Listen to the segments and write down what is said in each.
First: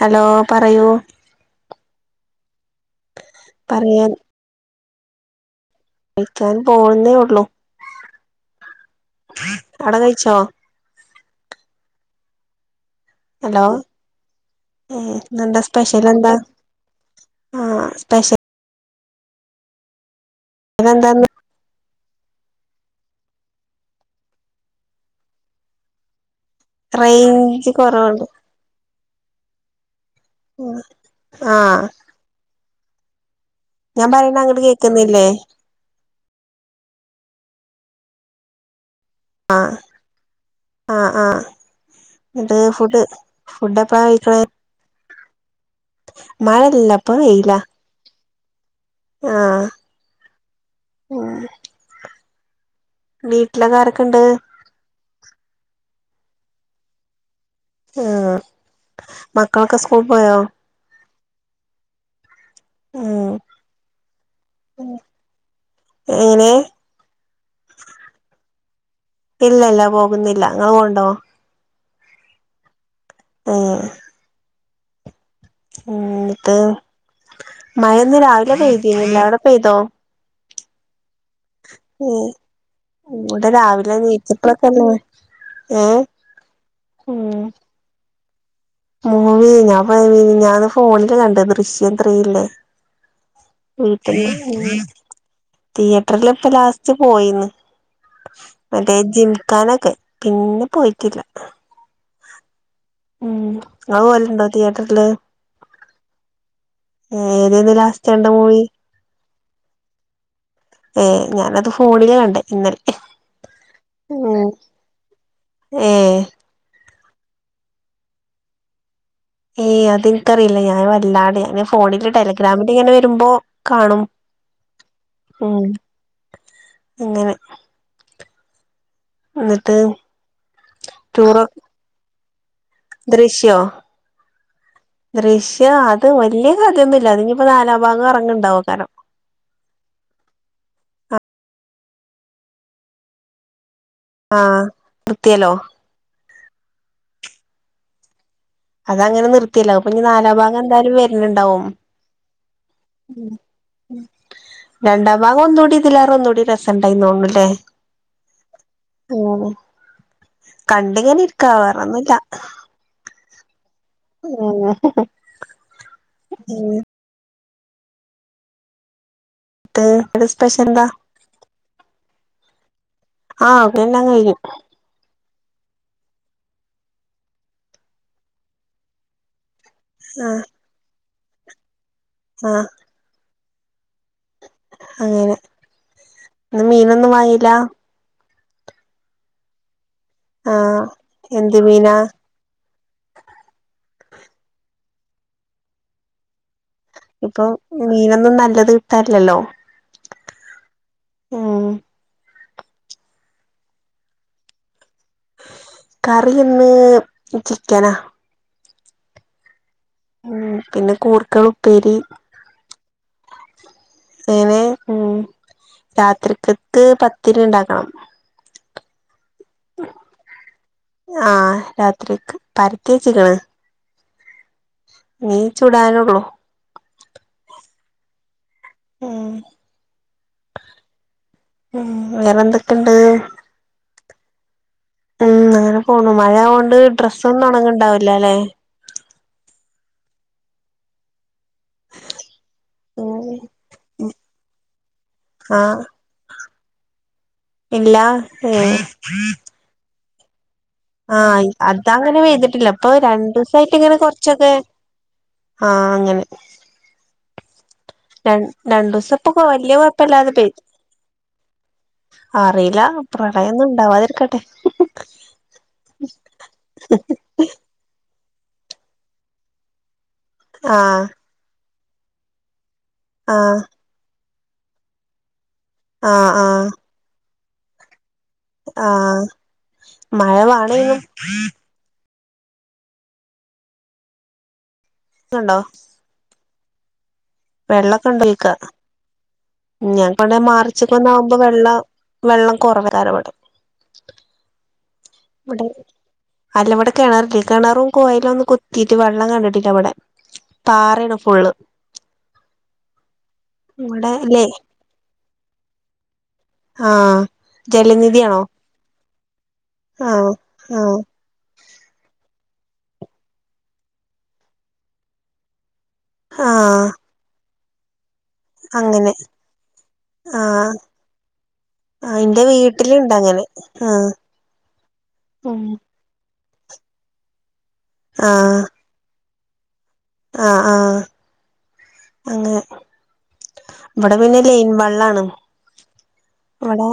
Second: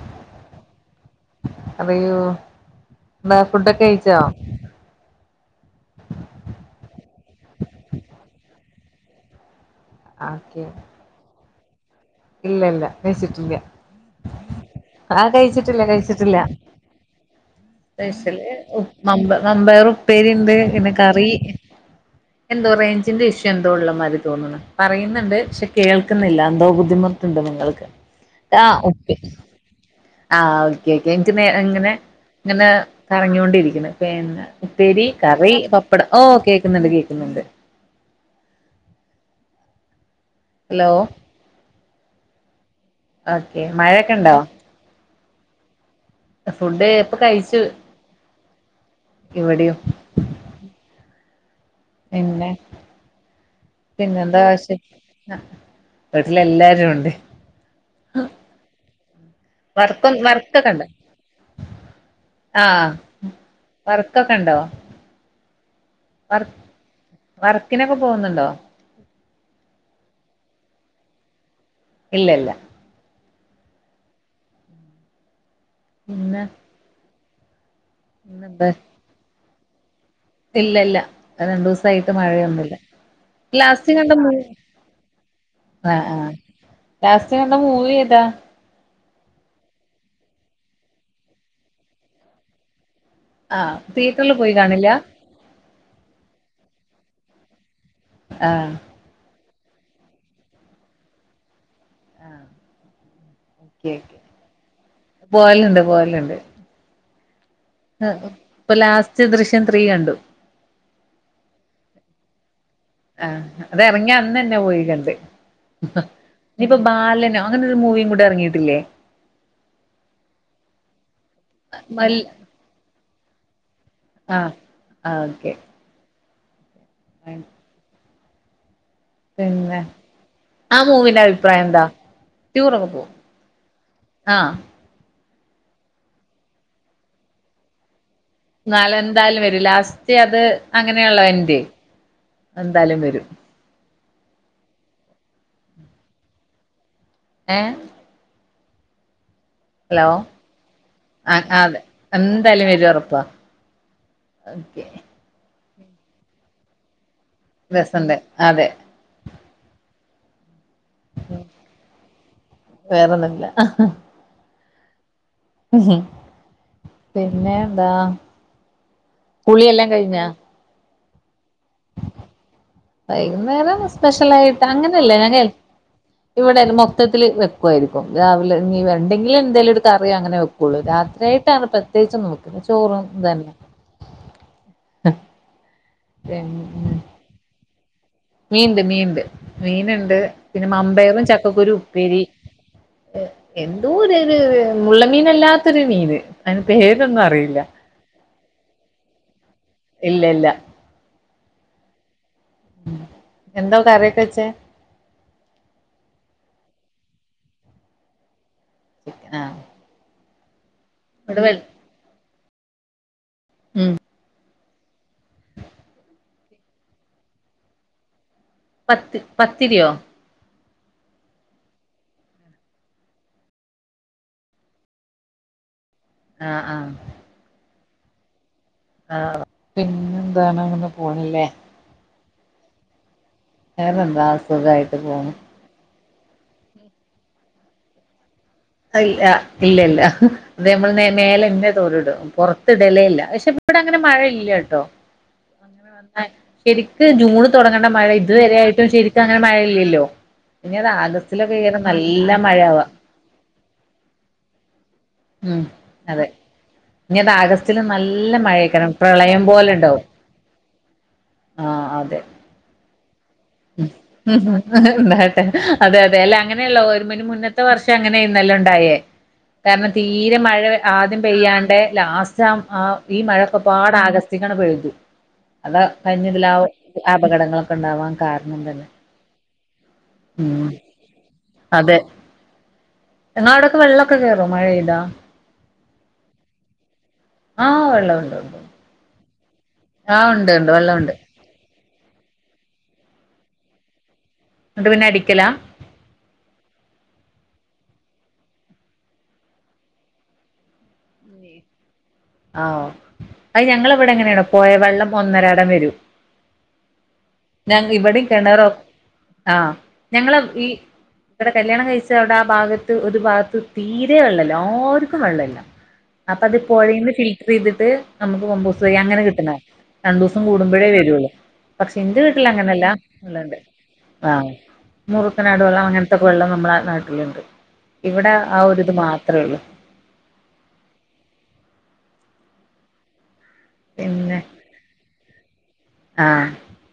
Hello പറയൂ പറയൂ എന്താ ഫുഡൊക്കെ പറയാൻ കഴിച്ചോ കഴിക്കാൻ പോവുന്നേ ഉള്ളു അവിടെ കഴിച്ചോ ഇല്ലല്ല കഴിച്ചിട്ടില്ല ഹലോ ഏ ആഹ് ഇന്നെന്താ കഴിച്ചിട്ടില്ല സ്പെഷ്യൽ എന്താ കഴിച്ചിട്ടില്ല ആ പെഷൽ സ്പെഷ്യൽ ഉമ്പ മമ്പാർ ഉപ്പേരി ഉണ്ട് പിന്നെ എന്താന്ന് കറി എന്തോ റേഞ്ചിന്റെ ഇഷ്യു എന്തോ ഉള്ള മാതിരി തോന്നണം പറയുന്നുണ്ട് പക്ഷെ കേൾക്കുന്നില്ല എന്തോ ബുദ്ധിമുട്ട ണ്ട് റേഞ്ച് നിങ്ങൾക്ക് കുറവുണ്ട് ആഹ് ഓക്കെ ആഹ് ഓക്കെ ഓക്കെ എനിക്ക് നേ ആ ഇങ്ങനെ ഇങ്ങനെ പറഞ്ഞൊണ്ടിരിക്കും ഞാൻ പറയണ പിന്നെ അങ്ങോട്ട് ഉപ്പേരി കേക്കുന്നില്ലേ കറി പപ്പടം ഓഹ് കേൾക്കുന്നുണ്ട് കേൾക്കുന്നുണ്ട് ആഹ് ഹലോ ആ ആഹ് ന്നട്ട് ഫുഡ് ഓക്കെ ഫുഡ എപ്പ മഴയൊക്കെ ഉണ്ടോ കഴക്ക ഫുഡ് മഴല്ലപ്പോ ഇപ്പൊ വെയില കഴിച്ചു ആഹ് ഇവിടെയും ഉം പിന്നെ വീട്ടിലൊക്കെ ആരൊക്കെണ്ട് പിന്നെ എന്താ ആശ്യ വീട്ടിലല്ലാരും ഉണ്ട് ആ മക്കളൊക്കെ സ്കൂൾ വർത്ത പോയോ വറുത്തൊ കണ്ട ആഹ് ഉം വർക്കൊക്കെണ്ടോ വറ എങ്ങനെ വർക്കനൊക്കെ പോകുന്നുണ്ടോ ഇല്ല ഇല്ല പോകുന്നില്ല ങ്ങൾ പോവണ്ടോ ഇല്ല ഇല്ല ആഹ് പിന്നെ മയ ഒന്ന് രാവിലെ ഇന്നെന്താ പെയ്തിീന്നില്ല എവിടെ പെയ്തോ ഇല്ല ഇല്ല രണ്ടു ദിവസായിട്ട് ഏ മഴയൊന്നുംല്ല ഇവിടെ ലാസ്റ്റ രാവിലെ കണ്ട മൂ നീച്ചപ്പളൊക്കെല്ലേ ഏ ആഹ് ആഹ് ഉം ലാസ്റ്റ് കണ്ട മൂവി ഏതാ മൂവി ഞാപ്പൊ മിനിഞ്ഞാന്ന് ഫോണില് കണ്ട ദൃശ്യം ത്രീല്ലേ ആഹ് [unintelligible] തിയേറ്ററിൽ പോയി കാണില്ല തിയേറ്ററിൽ ഇപ്പ ലാസ്റ്റ് പോയിന്ന് ആഹ് മറ്റേ ജിം ക്കാനൊക്കെ പിന്നെ പോയിട്ടില്ല ആഹ് ഉം അത് പോലുണ്ടോ തിയേറ്ററില് പോവലുണ്ട് പോവലുണ്ട് ഏതേന്ന് ലാസ്റ്റ് കണ്ട മൂവി ഇപ്പൊ ലാസ്റ്റ് ദൃശ്യം ത്രീ കണ്ടു ഏഹ് ഞാനത് ഫോണിൽ കണ്ട ഇന്നലെ ആഹ് അത ഇറങ്ങി ഉം അന്നന്നെ പോയി കണ്ട് ഏ ഇനിയിപ്പോ ബാലനോ അങ്ങനെൊരു മൂവിയും കൂടി ഇറങ്ങിയിട്ടില്ലേ ഏയ് അത എനിക്കറിയില്ല ഞാൻ വല്ലാതണ്ട് ഞെ ഫോണില് മല് ടെലഗ്രാമില് ഇങ്ങനെ വരുമ്പോ കാണും ആഹ് ആഹ് ഓക്കെ ഉം അങ്ങനെ എന്നിട്ട് പിന്നെ ആ മൂവിന്റെ ടൂറ അഭിപ്രായം എന്താ ടൂറൊക്കെ പോവും ദൃശ്യ ആഹ് ദൃശ്യം അത് വലിയ കഥയൊന്നുല്ല അങ്ങിപ്പോ നാലാ ഭാഗം ഇറങ്ങണ്ട് എന്നാല എന്തായാലും വരും ലാസ്റ്റ് അത് അങ്ങനെയള്ള എന്റ് എന്തായാലും വരും ആഹ് വൃത്തിയല്ലോ ഏഹ് അതങ്ങനെ നിർത്തിയല്ലോ അപ്പൊന്നി ഹലോ നാലാ ഭാഗന്തായാലും ആഹ് വര്ന്ണ്ടാവും ഒക്കെ രണ്ടാ ഭാഗൊന്നൂടിം തിലേറെന്നൂടി റെസണ്ടായിനി തോന്നല്ലേ രസണ്ട് അതെ ആഹ് കണ്ടിങ്ങനെ ഇര് ക്ക വേറൊന്നുല്ല. വേറൊന്നുല്ല ആഹ് പിന്നെന്താ കുളില്ലാം കഴിഞ്ഞാ ന്താ ആഹ് വൈന്നേരം എല്ലാം കഴിഞ്ഞു സ്പെഷ്യലായിട്ട് അങ്ങനെല്ല ഞാനെ ഇവടയിന് മൊത്തത്തില് വെക്കുവായിരിക്കും. രാവിലെ ഇനി ഇണ്ടെങ്കില് എന്തേലും ഒരു കറി അങ്ങനെ ആഹ് വെക് ക്ക്ള്ളൂ. രാത്രി ആയിട്ടാണ് പ്രത്യേകിച്ചൊന്നു വെക്കൂല. ആഹ് ചോറും ഇതന്നെ. അങ്ങനെ. പിന്നെ ഇന്ന് മീനൊന്നും വാങ്ങീല്ലാ? മീൻണ്ട് മീൻണ്ട്. മീന്ണ്ട് പിന്നെ ആഹ് മമ്പയറും എന്ത് ചക്കക്കുരു മീനാ ഉപ്പേരി ഇഹ് എന്തോ ഒരയിന്, മുള്ള് മീനല്ലാത്തൊരു മീന്. അയിന് പേരൊന്നും അറീല്ല. മീനൊന്നു നല്ലത് കിട്ടാറില്ലല്ലോ? ഇല്ലല്ല. ഊം. എന്താ കറിയൊക്കെ വെച്ചേ? കറിയിന്ന് ചിക്കനാ. ചിക്കനാ? ഉ പിന്നെ കൂർക്കൾ ഉപ്പേരി. ഉം. [unintelligible] ഉം. രാത്രിക്കക്ക് പത്തിരിണ്ടാക്കണം. പത്ത് പത്തിരിയോ? ആഹ് രാത്രിക്ക് പരത്തിച്ച്ക്ക്ണ്. ഇനി ചുടാനോള്ളു. ആഹ് ആഹ്. ഉം ആഹ് പിന്നെന്താണ്? ഇങ്ങനെ പോണ്‌ല്ലേ? മ്മ് വേറെന്തൊക്കെണ്ട്? വേറെന്താ സുഖായി ട്ട് പോണ്. അങ്ങനെ പോണു. മഴ ഓണ്ട് ഡ്രസ്സൊന്നും ഒണങ്ങ്ണ്ടാവില്ലാല്ലേ? അഹ് ഇല്ല ഇല്ലല്ല. അത് നമ്മൾ മേലന്നെ തോറിയിടും. പൊറത്ത് ഇടലേ ഇല്ല. ഉം പക്ഷെ ഇവടങ്ങനെ മഴ ഇല്ലട്ടോ. ആഹ് ശരിക്ക് ജൂണ് തൊടങ്ങേണ്ട ഇല്ല മഴ ഇതുവരെ ഏഹ് ആയിട്ടും ശരിക്കങ്ങനെ മഴ ഇല്ലല്ലോ? ആഹ് അതങ്ങനെ പെയ്തിട്ടില്ല. മഴയാവാ ഇപ്പൊ രണ്ടൂസ യിട്ട്ങ്ങനെ കൊറച്ചൊക്കെ, ആഹ് അങ്ങനെ. ഞ്ഞിതാ ആഗസ്റ്റില് ര നല്ല മഴേക്കാരം, രണ്ടു ദിവസം ഇപ്പൊ പ്രളയം വലിയ പോലെണ്ടാവും. കുഴപ്പമില്ലാതെ ആഹ് അതെ. അറീല്ലാ. പ്രളയൊന്ന് ഉം. ണ്ടാട്ടെ അതെ അതെ അല്ല അങ്ങനെല്ല. ഒരു മണി മുന്നേ ത്തെ വർഷം അങ്ങനേര്ന്നല്ലോ ഇണ്ടായേ? കാരണം തീരെ മഴ ആഹ് ആദ്യ പെയ്യാണ്ടെ ലാസ്റ്റ് ആഹ് ഈ ആഹ് മഴൊക്കെ പാട് ആഗസ്റ്റ്ക്കാണ്ട് പെയ്തു. അതാ ആഹ് കഴിഞ്ഞതിലാവോ ആഹ് അപകടങ്ങളൊക്കെ ഇണ്ടാവാൻ കാര ആഹ്, മഴ ഉം വാണേനും. അതെ. നിങ്ങളാടൊക്കെ വെള്ളൊക്കെ കേറൊ മഴെയ്താ. ത്ണ്ടോ? ആഹ് വെള്ളൊക്കെ വെള്ളമുണ്ട് ഇണ്ടൽക്ക. ഉണ്ട് ആഹ് ഞങ്ങക്കാണെ ഉണ്ട് ഉണ്ട് മാർച്ചൊക്കെ വെള്ളമുണ്ട് ഒന്നാവുമ്പോ വെള്ളം വെള്ളം കൊറവ ഒരരവിടം. എന്നിട്ട് പിന്നെ അടിക്കലാ ഇവിടെ, അല്ല ഇവിടെ കെണറില്ലേ, കെണറും കൊയലും ഒന്നും കുത്തിയിട്ട് വെള്ളം കണ്ടിട്ടില്ല ഇവിടെ. പാറേണ് ഫുള്ള്. ആഹ് അത് ഞങ്ങളെ ഇവിടെ അങ്ങനെയണ്‌. പോയാ വെള്ളം ഒന്നരാടം വരും. ആഹ് ഞ ഇവിടെയും ജലനിധിയാണോ കിണറോ, ആഹ്. ആഹ് ഞങ്ങള് ഈ ആഹ് ഇവിടെ കല്ല്യാണം കഴിച്ച അവിടെ ആ ഭാഗത്ത് ഒരു ഭാഗത്ത് തീരെ വെള്ളല്ലാ, ആർക്കും വെള്ളല്ലാ. അപ്പൊ അത് ആഹ് പൊഴേന്ന് ഫിൽറ്ററെയ്തിട്ട് നമുക്ക് പമ്പൗസ് വഴി, അങ്ങനെ കിട്ടണതാ. രണ്ടു ദിവസം ആഹ് കൂടുമ്പഴേ വരൂള്ളു. പക്ഷെ ഇന്റെ എന്റെ വീട്ടില് അങ്ങനെല്ല, വീട്ടിലുണ്ട് അങ്ങനെ വെള്ളണ്ട്. ആഹ് ഉം മുറുക്കനാടു വെള്ളം അങ്ങന ത്തൊക്കെ വെള്ളം നമ്മളെ ആഹ് നാട്ടില്ണ്ട്. ഇവിടെ ആ ഒരിത് മാത്രേ ഉള്ളൂ. ആഹ ആഹ അങ്ങനെ ഇവിടെ പിന്നെ ലൈൻ വെള്ളാണ് ആഹ് ഇവിടെ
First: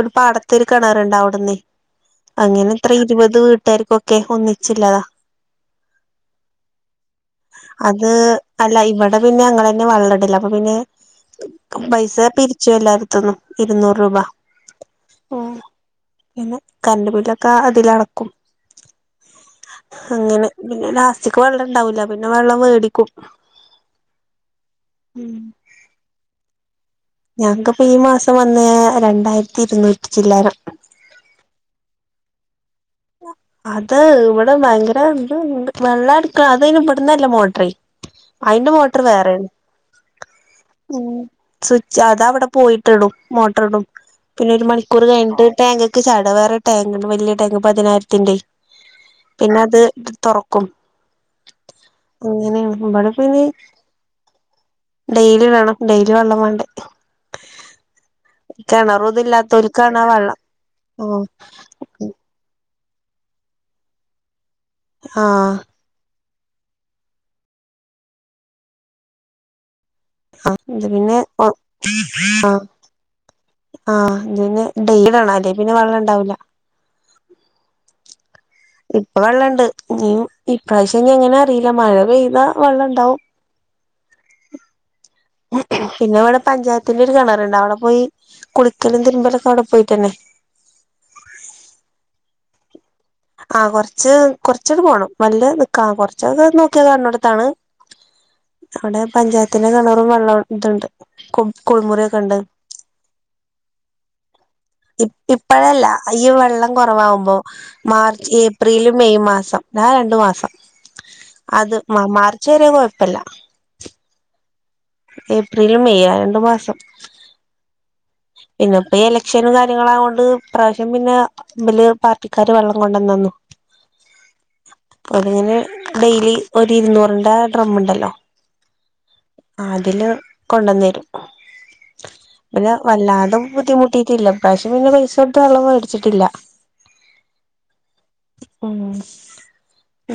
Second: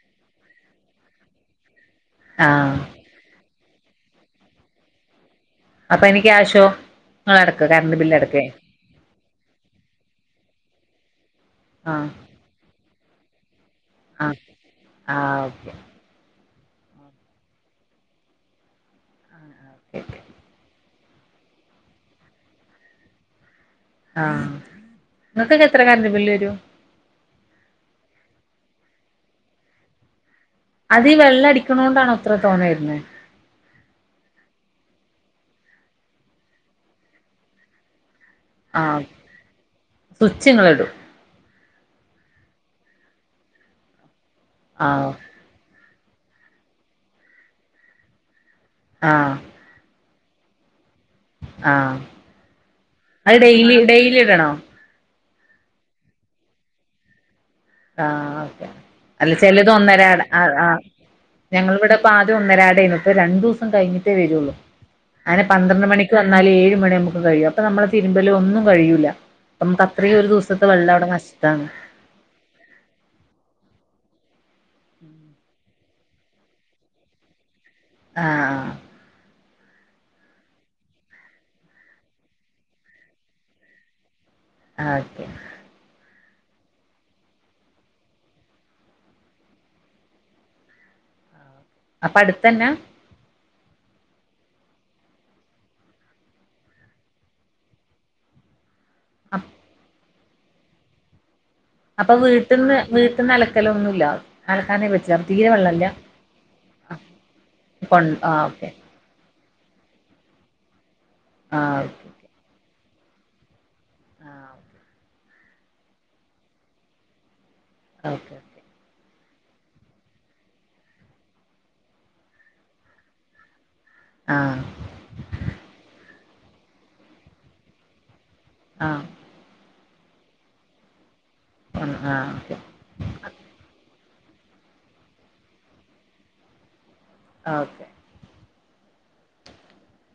ഒരു പാടത്ത് ഒരു കിണർ ഉണ്ടെ അവിടന്നെ ആഹ് അങ്ങനെ ഇത്ര ഇരുപത് വീട്ടുകാർക്കൊക്കെ ഒന്നിച്ചില്ലതാ അപ്പൊ അയിന് ക്യാഷോ അടക്കും ലെ അത് അല്ല ഇവിടെ പിന്നെ ഞാങ്ങളെന്നെ വെള്ളം ഇടല് അപ്പൊ പിന്നെ ആഹ് പൈസ പിരിച്ചു എല്ലായിട്ത്ത്ന്നും ഇരുന്നൂറ് രൂപ ആഹ് ആഹ് ഓക്കെ പിന്നെ കറണ്ട് ബില്ലൊക്കെ അതിലടക്കും അങ്ങനെ പിന്നെ ലാസ്റ്റിക് വെള്ളം ഇണ്ടാവൂല്ല പിന്നെ വെള്ളം വേടിക്കും ആഹ ഇങ്ങക്കൊക്കെ എത്ര കരണ്ട് ബില്ല് വരും ഞങ്ങക്കിപ്പൊ ഈ മാസം വന്ന് രണ്ടായിരത്തി ഇരുന്നൂറ്റി ചില്ലാനം അത് ഈ വെള്ളം അടിക്കണോണ്ടാണോ ഇത്ര തോനെ വരുന്നേ അത് ഇവിടെ ഭയങ്കര ഇത് ഇണ്ട് വെള്ളം എടുക്ക അത് അയിന് ഇവിടുന്നല്ല മോട്ടറെ അയിന്റെ മോട്ടർ ആഹ് വേറേണ് സ്വിച്ച് ഇങ്ങളിടും ഉം സ്വിച്ച് അത് അവിടെ പോയിട്ട് ഇടും മോട്ടർ ഇടും പിന്നെ ഒരു മണിക്കൂർ ആഹ് കഴിഞ്ഞിട്ട് ടാങ്ക് ചാട വേറെ ടാങ്ക് ഇണ്ട് വലിയ ടാങ്ക് പതിനായിരത്തിന്റെ ആഹ പിന്നെ അത് തൊറക്കും ആഹ് അങ്ങനേണ് ഇവിടെ അത് പിന്നെ ഡെയിലി ഡെയിലി ഇടണോ ഡെയിലി വേണം ഡെലി വെള്ളം വേണ്ടേ ആഹ് ഓകെ കിണറൊന്നും അല്ല ചെലത് ഇല്ലാത്തോൽക്കാണ് ആ ഒന്നരാടെ വെള്ളം ആഹ് ഉം ഞങ്ങളിവിടെ ആദ്യം ഒന്നരാടേന്നു ഇപ്പൊ രണ്ടു ദിവസം കഴിഞ്ഞിട്ടേ വരുള്ളൂ അങ്ങനെ ആഹ് പന്ത്രണ്ട് മണി വന്നാല് ഏഴ് മണി ആമ്പോക്കിനും കഴിയും അപ്പൊ നമ്മളെ തിരുമ്പലും ഒന്നും കഴിയൂല നമക്ക് അത്രയും ഒരു ദിവസത്തെ വെള്ളം അവിടെ നഷ്ടാണ് ആഹ ആഹ ഇന്നെ ഡെയൽല് [unintelligible] അല്ലേ പിന്നെ വെള്ളം ഉണ്ടാവൂല ആഹ ഇപ്പൊ വെള്ളം ഇണ്ട് ഉം ഇപ്രാവശ്യം ഇനി എങ്ങനേ അറീല്ല മഴ പെയ്താ വെള്ളം ഇണ്ടാവും ഓക്കെ പിന്നെ ഇവിടെ പഞ്ചായത്തിന്റെ ഒരു കിണറ്ണ്ട് അവിടെ പോയി കുളിക്കലും തിരുമ്പലൊക്കെ അവിടെ പോയിട്ടെന്നെ അപ്പൊ അടുത്തെന്നാ ആഹ കൊറച്ച് കൊറച്ചണ്ട് പോണം വല്ല്യ നിക്കാ കൊറച്ചൊക്കെ നോക്കിയാ കാണ് ണോടുത്താണ് അവിടെ പഞ്ചായത്തിന്റെ കെണറും വെള്ളം ഇതുണ്ട് [unintelligible] അപ്പൊ വീട്ട്ന്ന് വീട്ട്ന്ന് അലക്കലൊന്നും ഇല്ല അലക്കാനേ പറ്റില്ല തീരെ ഇപ്പഴല്ല വെള്ളമില്ല അത്‌ ഈ വെള്ളം കുറവാവുമ്പോ കൊ മാർച്ച് ആ ഓക്കെ ഏപ്രില് മെയ് മാസം ആ രണ്ട് മാസം ആ അത് ഓക്കെ മാർച്ച് ച്ച് വരെ കുഴപ്പല്ല ആഹ ഏപ്രില് മെയ് ആ രണ്ടു മാസം ഓക്കെ പിന്നെ ഇപ്പൊ എലക്ഷനും കാര്യങ്ങളായോണ്ട് ഈപ്രാവശ്യം പിന്നെ ഇബല് പാർട്ടിക്കാര് വെള്ളം കൊണ്ടന്നന്നു [unintelligible] ആഹ് അപ്പൊ അതിങ്ങനെ ഡെയിലി ഒര് ഇരുന്നൂറിന്റെ ഡ്രമ്മ്ണ്ടല്ലോ ആഹ് ആഹ് അതില് കൊണ്ടന്നെരും ഉം ആഹ് ഓക്കെ വല്ലാതെ ബുദ്ധിമുട്ടിട്ടില്ല ഇപ്രാവശ്യം പിന്നെ പൈസ കൊടുത്ത് വെള്ളം മേടിച്ചിട്ടില്ല ആഹ് ഓക്കെ ഉം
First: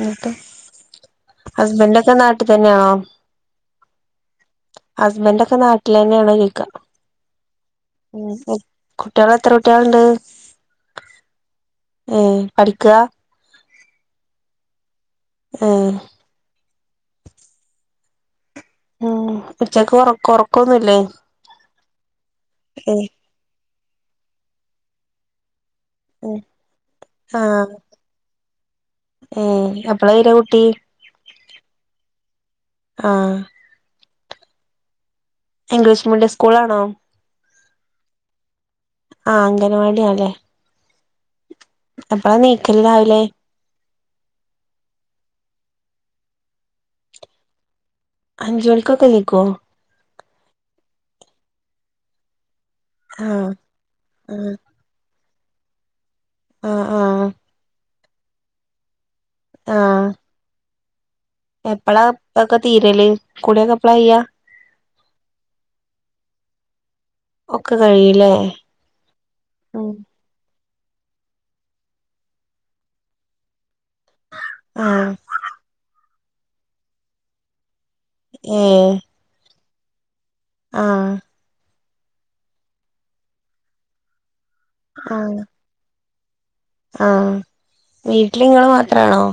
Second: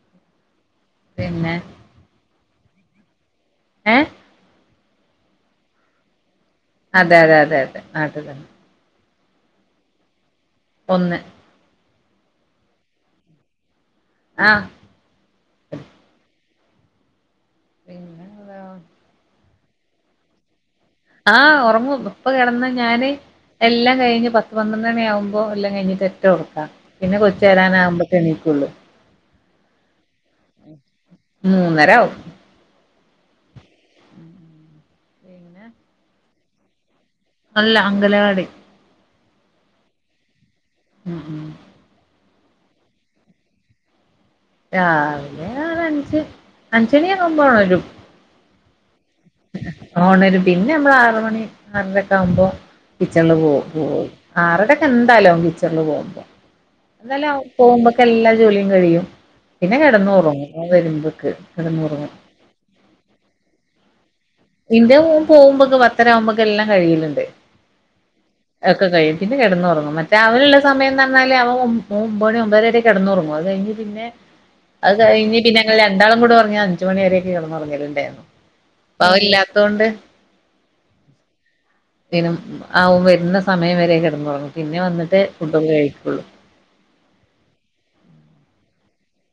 എന്നിട്ട് പിന്നെ ഹസ്ബന്റൊക്കെ നാട്ടി തന്നെയാണോ ഏഹ് ഹസ്ബന്റെക്കെ നാട്ടിലന്നേണോ ചോയിക്ക അതെ അതെ അതെ അതെ നാട്ടിത്തന്നെ കുട്ട്യേളെത്ര കുട്ട്യേള്ണ്ട് ഒന്ന് ഉം പഠിക്കുവാ ആഹ് ഉം പിന്നെന്താ ഉം ഉച്ചക്ക് ഒറക്കം ഒറക്കൊന്നുല്ലേ ആഹ് ഒറങ്ങും ഇപ്പ കെടന്ന് ഞാന് എല്ലാം കഴിഞ്ഞ് പത്ത് പന്ത്രണ്ട് മണി ആകുമ്പോൾ എല്ലാം കഴിഞ്ഞിട്ട് ഒറ്റ ഒറക്കാ പിന്നെ കൊച്ച് വരാനാകുമ്പോക്കെ എണീക്കുള്ളൂ ഉം എപ്പളാ വര്ക കുട്ടി മൂന്നരാവും ആഹ് പിന്നെ ഇംഗ്ലീഷ് മീഡിയം സ്കൂൾലാണോ അല്ല അംഗലവാടി ആഹ് അംഗനവാടിയാണല്ലേ ഉം ഉം എപ്പളാ എണീക്കല് രാവിലേ രാവിലെ ഒരഞ്ച് അഞ്ച്ണിയാവുമ്പ ഒണരും അഞ്ചോണിക്കക്കണീക്കോ ഒണരും പിന്നെ അമ്മള് ആറ് മണി ആറരെക്ക ആവുമ്പോ കിച്ചണില് ആഹ് പോവും പോയി ആഹ് ആറരക്കെന്തായാലും ആവും കിച്ചണില് പോകുമ്പോ, ആഹ് എന്നാലേ ആഹ് അവൻ പോകുമ്പ എല്ലാ ജോലിയും കഴിയും, പിന്നെ ആഹ് കെടന്നൊറങ്ങും അവൻ വരുമ്പക്ക് എപ്പളാ ഒക്കെ തീരല് കുളിയൊക്കെ എപ്പളാ കഴിയാ ഇന്റ മോൻ പോവുമ്പൊക്കെ പത്തരാവുമ്പൊക്ക എല്ലാം കഴിയലിണ്ട് ഒക്കെ കഴിയൂല്ലേ എക്കെ കഴിയും പിന്നെ ഉം കെടന്നൊറങ്ങും മറ്റ രാവിലുള്ള സമയം ന്താന്നാല് അവൻ ഒമ് ഒമ് ഒമ്പത് മണി ഒമ്പതര കെടന്നൊറങ്ങും അത് കഴിഞ്ഞ് പിന്നെ അത് ആഹ് കഴിഞ്ഞ് പിന്നെ ഞങ്ങള് രണ്ടാളും കൂടെ ഒറങ്ങി അഞ്ചു മണി വരെയൊക്കെ കെടന്ന് ഒറങ്ങലിണ്ടായിരുന്നു ആഹ് അവനില്ലാത്തോണ്ട് ആഹ് ത്തേനും അവൻ വരുന്ന സമയം വരെ കെടന്നൊറങ്ങും, പിന്നെ വന്നിട്ടേ ആഹ് ഫുഡൊക്കെ കഴിക്കുള്ളൂ ആഹ് വീട്ടിലിങ്ങള് മാത്രാണോ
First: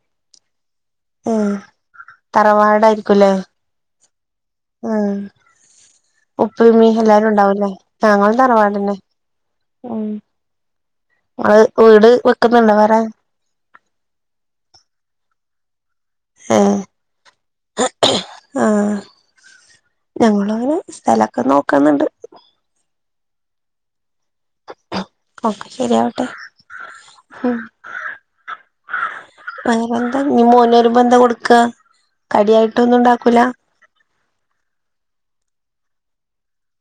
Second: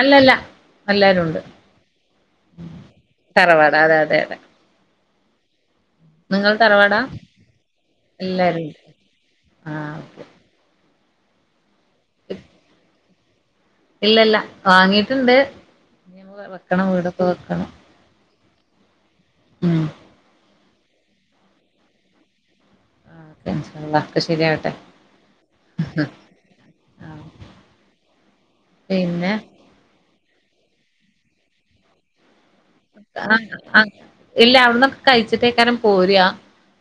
അല്ലല്ല എല്ലാരുണ്ട് തറവാടായിരിക്കുംലേ അതെ അതെ ഉം നിങ്ങൾ ഉപ്പ്മ്മീ തറവാടാ എല്ലാരും ഉണ്ടാവൂലേ ഞങ്ങളും എല്ലാരും ഉണ്ട് തറവാടന്നെ ആഹ് ഉം ഓക്കെ ങ്ങള് വീട് വെക്കുന്നുണ്ടോ വേറെ ഇല്ലല്ല വാങ്ങിട്ടുണ്ട് ഇനി ഏഹ് വെക്കണം വീടൊക്കെ വെക്കണം ആഹ് ഉം ഞങ്ങളുങ്ങിനെ സ്ഥലൊക്കെ നോക്കുന്നുണ്ട് ആഹ് ഇൻഷാ അല്ലാഹ് ഒക്കെ ശെരിയാവട്ടെ ഒക്കെ ശരിയാവട്ടെ ആവും പിന്നെ [unintelligible] ഞ്ഞിമോന് വരുമ്പോ എന്താ കൊടുക്കാ കടിയായിട്ട് ആഹ് ആഹ് ഇല്ല അവിട്ന്നൊക്കെ കഴിച്ചിട്ടേക്കാരം പോരാ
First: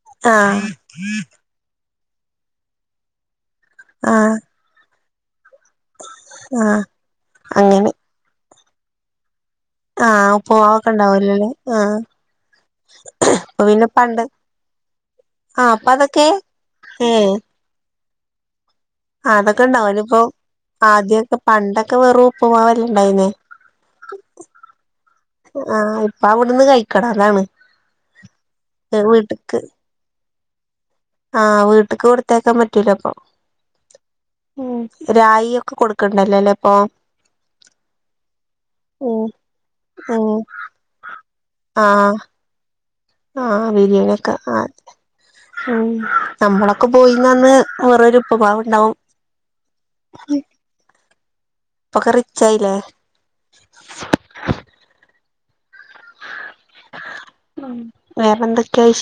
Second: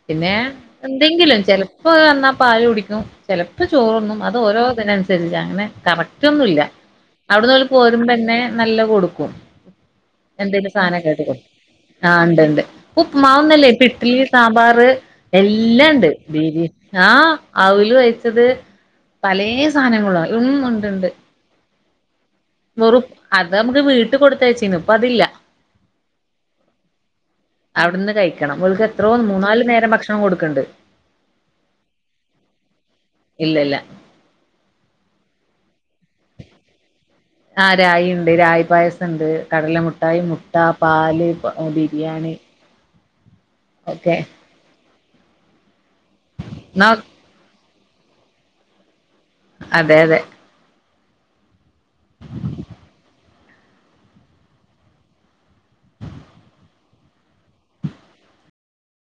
പിന്നെ ആഹ് എന്തെങ്കിലും ചെലപ്പോ വന്നാ പാല് കുടിക്കും ചെലപ്പോ ചോറുണ്ണും ആഹ് അത് ഓരോ തിനനുസരിച്ച അങ്ങനെ ക കറക്റ്റ് ഒന്നുല്ല ആഹ് അവിട്ന്ന് ഓല് അങ്ങനെ പോരുമ്പോന്നെ നല്ല കൊടുക്കും ആഹ് അപ്പോ [unintelligible] ആഹ് ഇണ്ട് ഇണ്ട് അപ്പൊ ഉപ്പ്മാവോന്നല്ലേ ഇപ്പോ പിന്നെ ഇഡ്ലി പണ്ട് സാമ്പാറ് ആഹ് അപ്പൊ എല്ലണ്ട് അതൊക്കെ ബീരി ഏഹ് ആഹ് അവ് ല് കുഴച്ചത് പലേ അതൊക്കെ ഉണ്ടാവൂലേ ഇപ്പൊ സാനങ്ങളോ ഉം ഇണ്ട്ണ്ട് ആദ്യൊക്കെ പണ്ടൊക്കെ വെറും ഉപ്പുമാവല്ലേ വെറു ഉണ്ടായിന്നേ അത് അമ്മക്ക് വീട്ട് കൊടുത്തയച്ചീന് ഇപ്പൊ അതില്ല ആഹ് ഇപ്പ അവിടുന്ന് കൈക്കണം ലെമ് അവിട്ന്ന് കഴിക്കണം ഓൽക്ക് എത്രോ മൂന്നാല് നേരം ഭക്ഷണം കൊടുക്ക്ണ്ട് ആഹ് വീട്ട്ക്ക് കൊടുത്തയക്കാൻ പറ്റൂല അപ്പൊ ഇല്ല ഇല്ല ഉം രായി ഒക്കെ കൊടുക് ആഹ് രായി ഇണ്ട് രായി പായസ്ണ്ട്, ഉം കടല മുട്ടായി, ഉം മുട്ട, പാല്, ആഹ് ബിരിയാണി ആഹ് ഓക്കെ ബിരിയാണിക്കെ ആഹ് ഉം നമ്മളൊക്കെ ന്നാ പോയി പിനന്ന് വെറും ഒരു ഉപ്പ്മാവ് ഇണ്ടാവും അതെ അതെ ഇപ്പൊക്കെ റിച്ചായില്ലേ [inaudible] വേറെന്തൊക്കെ വിശേ